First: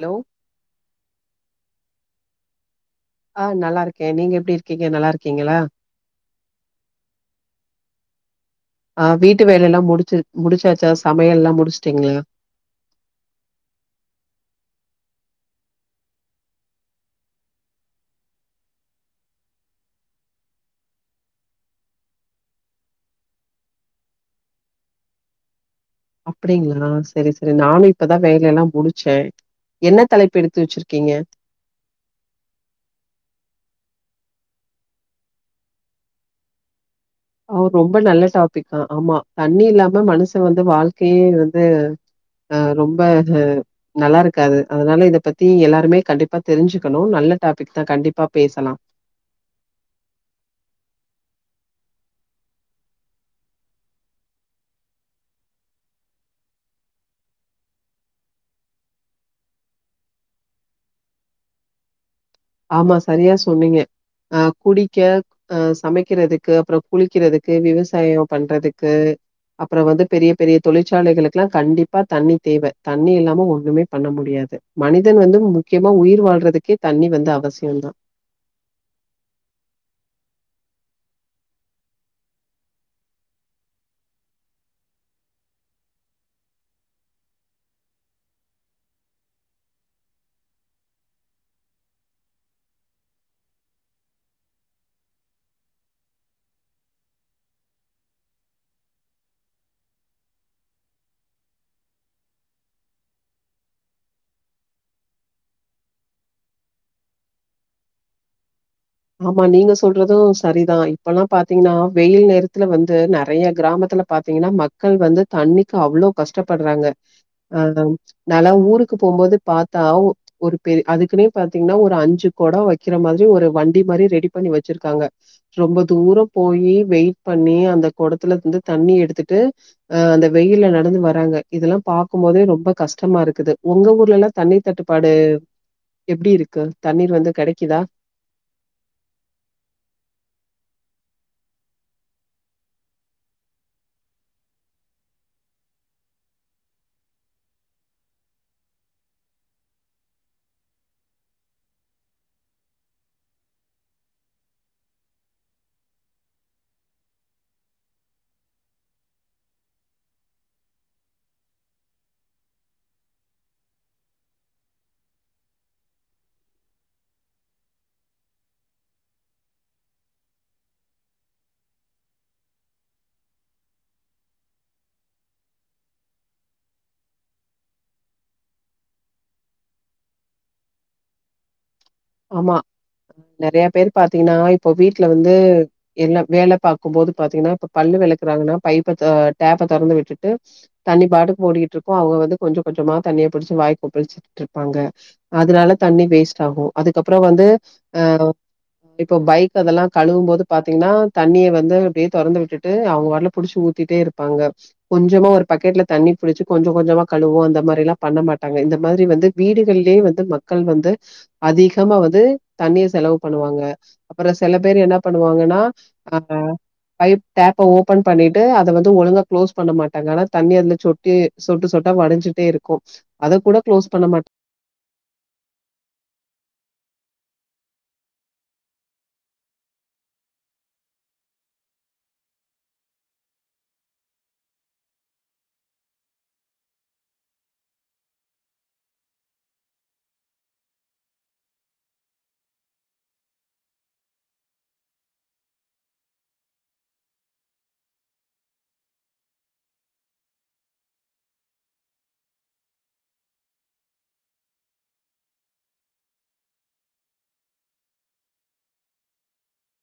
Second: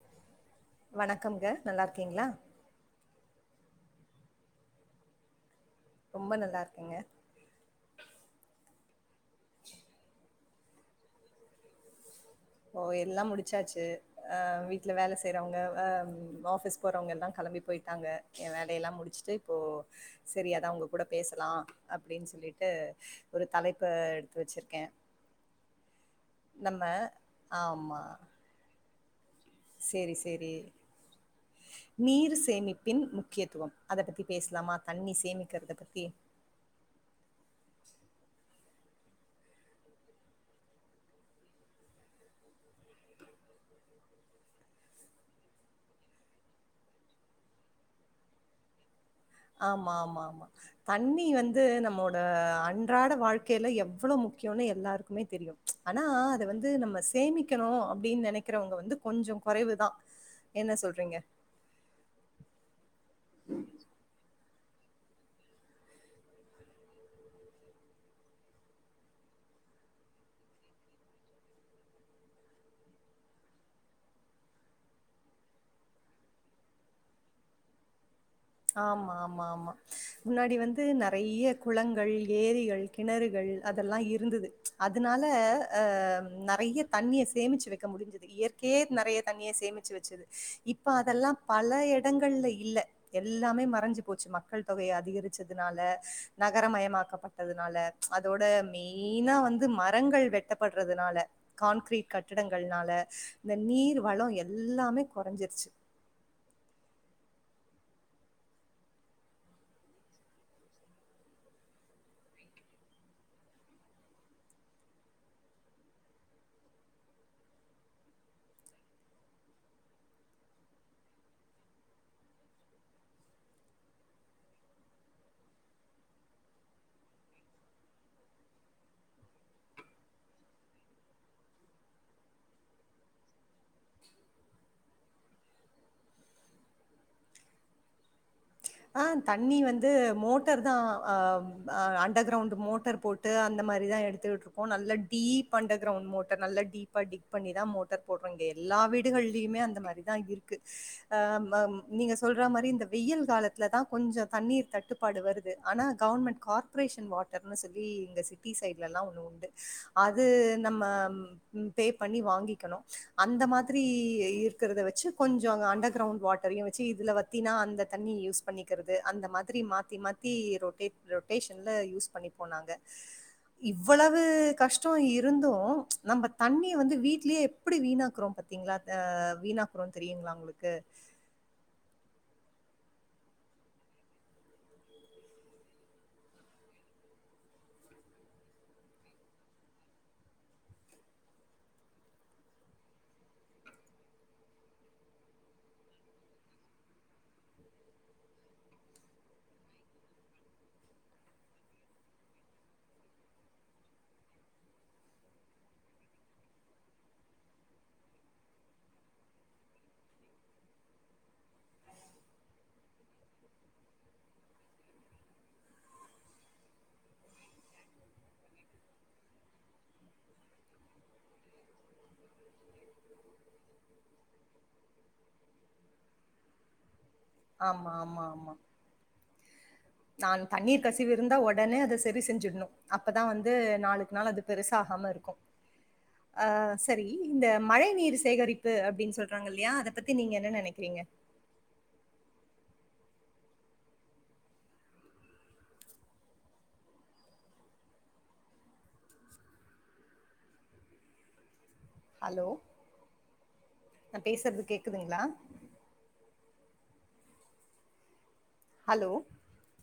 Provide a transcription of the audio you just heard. Hello வணக்கம்ங்க நல்லா இருக்கீங்களா ஆன் நல்லா இருக்கேன் நீங்க எப்படி இருக்கீங்க நல்லா இருக்கீங்களா ரொம்ப நல்லா இருக்கேங்க ஆ வீட்டு வேலை எல்லாம் முடிச்சு முடிச்சாச்சா சமையல் எல்லாம் முடிச்சுட்டீங்க ஓ எல்லாம் முடிச்சாச்சு அ வீட்ல வேல செய்றவங்க அ ஆபிஸ் போறவங்க எல்லாம் கிளம்பி போயிட்டாங்க ஏன் வேலையெல்லாம் முடிச்சுட்டு இப்போ சரி அதா உங்க கூட பேசலாம் அப்டின்னு சொல்லிட்டு ஒரு தலைப்பு எடுத்து வச்சிருக்கேன் நம்ம அப்டிங்களா சரி சரி நானும் ஆமா. இப்பதா வேலை எல்லாம் முடிச்சேன் சரி சரி நீர் சேமிப்பின் முக்கியத்துவம் அத பத்தி பேசலாமா தண்ணி சேமிக்கறத பத்தி ஆன் ரொம்ப நல்ல டாப்பிக்கு ஆமா தண்ணி இல்லாம மனச வந்து வாழ்க்கையே வந்து ஆ ரொம்ப அது நல்லா இருக்காது அதனால இத பத்தி எல்லாருமே கண்டிப்பா தெரிஞ்சுக்கணும் நல்ல டாப்பிக் தா கண்டிப்பா பேசலாம் ஆமா ஆமா ஆமா தண்ணி வந்து நம்மோட அன்றாட வாழ்க்கைல எவ்ளோ முக்கியம்னு எல்லாருக்குமே தெரியும் ஆனா அத வந்து நம்ம சேமிக்கணும் அப்டின்னு நெனைக்றவங்க வந்து கொஞ்ஜோ கொறைவுதா என்ன சொல்றீங்க ஆமா சரியா சொன்னீங்க அ குடிக்க அ சமைக்கிறதுக்கு அப்புறம் குளிக்கிறதுக்கு விவசாயம் பண்றதுக்கு அப்புறம் வந்து பெரிய பெரிய தொழிற்சாலைகளுக்கெல்லாம் கண்டிப்பா தண்ணி தேவை தண்ணி இல்லாம ஒண்ணுமே பண்ண முடியாது மனிதன் வந்து முக்கியமா உயிர் வாழ்றதுக்கே தண்ணி வந்து அவசியந்தா ஆமா ஆமா ஆமா முன்னாடி வந்து நெறைய குளங்கள் ஏரிகள் கிணறுகள் அதெல்லா இருந்தது அதனால ஆ நெறைய தண்ணிய சேமிச்சு வைக்க முடிஞ்சுது இயற்கையே நெறைய தண்ணிய சேமிச்சு வச்சுது இப்ப அதெல்லா பல எடங்கள்ல இல்ல எல்லாமே மறைஞ்சு போச்சு மக்கள் தொகையை அதிகரிச்சதுனால நகரமயமாக்கப்பட் டதுனால அதோட மெயினா வந்து மரங்கள் வெட்டப்படுறதுனால கான்கிரீட் கட்டிடங்கள்னால இந்த நீர் வள எல்லாமே கொறைஞ்சிருச்சு ஆமா நீங்க சொல்றது சரிதா இப்பல்லா பாத்தீங்கன்னா வெயில் நேரத்துல வந்து நெறைய கிராமத்துல பாத்தீங்கன்னா மக்கள் வந்து தண்ணிக்கு அவ்வளோ கஷ்டப்படுறாங்க ஆ நால்லா ஊருக்கு போகும்போது பாத்தா ஒரு பெரி அதுக்குன்னே பாத்தீங்கன்னா ஒரு அஞ்சு கொடோ வைக்கிற மாதிரி ஒரு வண் டி மாரி ரெடி பண்ணி வச்சிருக்காங்க ரொம்ப தூரோ போயி வெயிட் பண்ணி அந்த குடத்துல இருந்து தண்ணி எடுத்துட்டு அ அந்த வெயில்ல நடந்து வராங்க இதெல்லா பாக்கும் போதே ரொம்ப கஷ்டமா இருக்குது உங்க ஊர்லல்லா தண்ணீர் தட்டுப்பாடு எப்படி இருக்கு தண்ணீர் வந்து கெடைக்குதா ஆ தண்ணி வந்து மோட்டர் தா அ ஆ அண்டர் கிரவுண்ட் மோட்டர் போட் டு அந்த மாரிதா எடுத்துட்ருக்கோ நல்ல டீப் அண்டர் கிரௌண்ட் மோட்டர் நல்ல டீப்பாடிப் ப் பண்ணிதா மோட்டர் போடுறோ இங்க எல்லா வீடுகள்லியுமே அந்த மாரிதா இருக்கு ஆமா நீங்க சொல்ற மாரி இந்த வெய்யில் காலத் துல தா கொஞ்ச தண்ணீர் தட்டுப்பாடு வருது ஆனா கவர்மெண்ட் கார்பரேஷன் வாட்டர்னு சொல்லி இங்க சிட் டி சைட்ல எல்லா ஒண்ணு உண்டு அது நம்ம ம் பே பண்ணி வாங்கிக்கணு அந்த மாதிரி இருக்கருத வச்சு கொஞ்ச அண்டர் கிரவுண்ட் வாட் டரையு வச்சு இதுல வத்தினா அந்த தண்ணிய யூஸ் பண்ணிக்கிறது அந்த மாதிரி மாத்தி மாத்தி ரொட்டேட் ரொட்டேஷன்ல யூஸ் பண்ணிபோ நாங்க இவ்வளவு கஷ்ட இருந்து நம்ம தண்ணிய வந்து வீட்லயே எப்டி வீணாக்குறோம் பாத்தீங்களா அ வீணாக்குரோம்னு தெரியுங்களா உங்களுக்கு ஆமா நெறைய பேரு பாத்தீங்கன்னா இப்போ வீட்ல வந்து எல்லா வேல பாக்கும்போது பாத்தீங்கன்னா இப்ப பல்லு வெளக்குறாங்கன்னா பைப்பை தொ டேப்ப தொறந்து விட்டுட்டு தண்ணி பாட்டுக்கு ஓடிகிட்ருக்கு அவுங்க வந்து கொஞ்ச கொஞ்சமா தண்ணிய புடிச்சு வாய் கொப்பிலிச்சிட்டு இருப்பாங்க அதனால தண்ணி வேஸ்ட்டாகு அதுக்கப்பற வந்து அ இப்போ பைக் அதெல்லா கழுவும் போது பாத்தீங்கன்னா தண்ணிய வந்து அப்படியே தொறந்து விட்டுட்டு அவுங்க பாட்ல புடிச்சு ஊத்திட்டே இருப் பாங்க கொஞ்சமா ஒரு பக்கெட்ல தண்ணி புடிச்சு கொஞ்ச கொஞ்சமா கழுவோ அந்த மாரில்லா பண்ண மாட்டாங்க இந்த மாதிரி வந்து வீடுகள்லியே வந்து மக்கள் வந்து அதிகமா வந்து தண்ணீர் செலவு பண்ணுவாங்க அப்பறோ செல பேரு என்ன பண்ணுவாங்கன்னா அ பைப் டேப்ப ஓபன் பண்ணிட்டு அத வந்து ஒழுங்கா குளோஸ் பண்ண மாட்டாங்க ஆனா தண்ணி அதுல சொட்டு சொட்டு சொட்டா வடிஞ்சுட்டே இருக்கு அத கூட க்ளோஸ் பண்ண மாட்ட ஆமா ஆமா ஆமா நான் தண்ணீர் கசிவு இருந்தா ஒ ஒடனே அத செரி செஞ்சிடணு அப்பதா வந்து நாளுக்கு நாள் அது பெருசா ஆகாம இருக்கு அ செரி இந்த மழை நீர் சேகரிப்பு அப்படின்னு சொல்றாங்க இல்லையா அத பத்தி நீங்க என்ன நெனைக்கிறீங்க ஹலோ நா பேசுறது கேக்குதுங்களா ஹலோ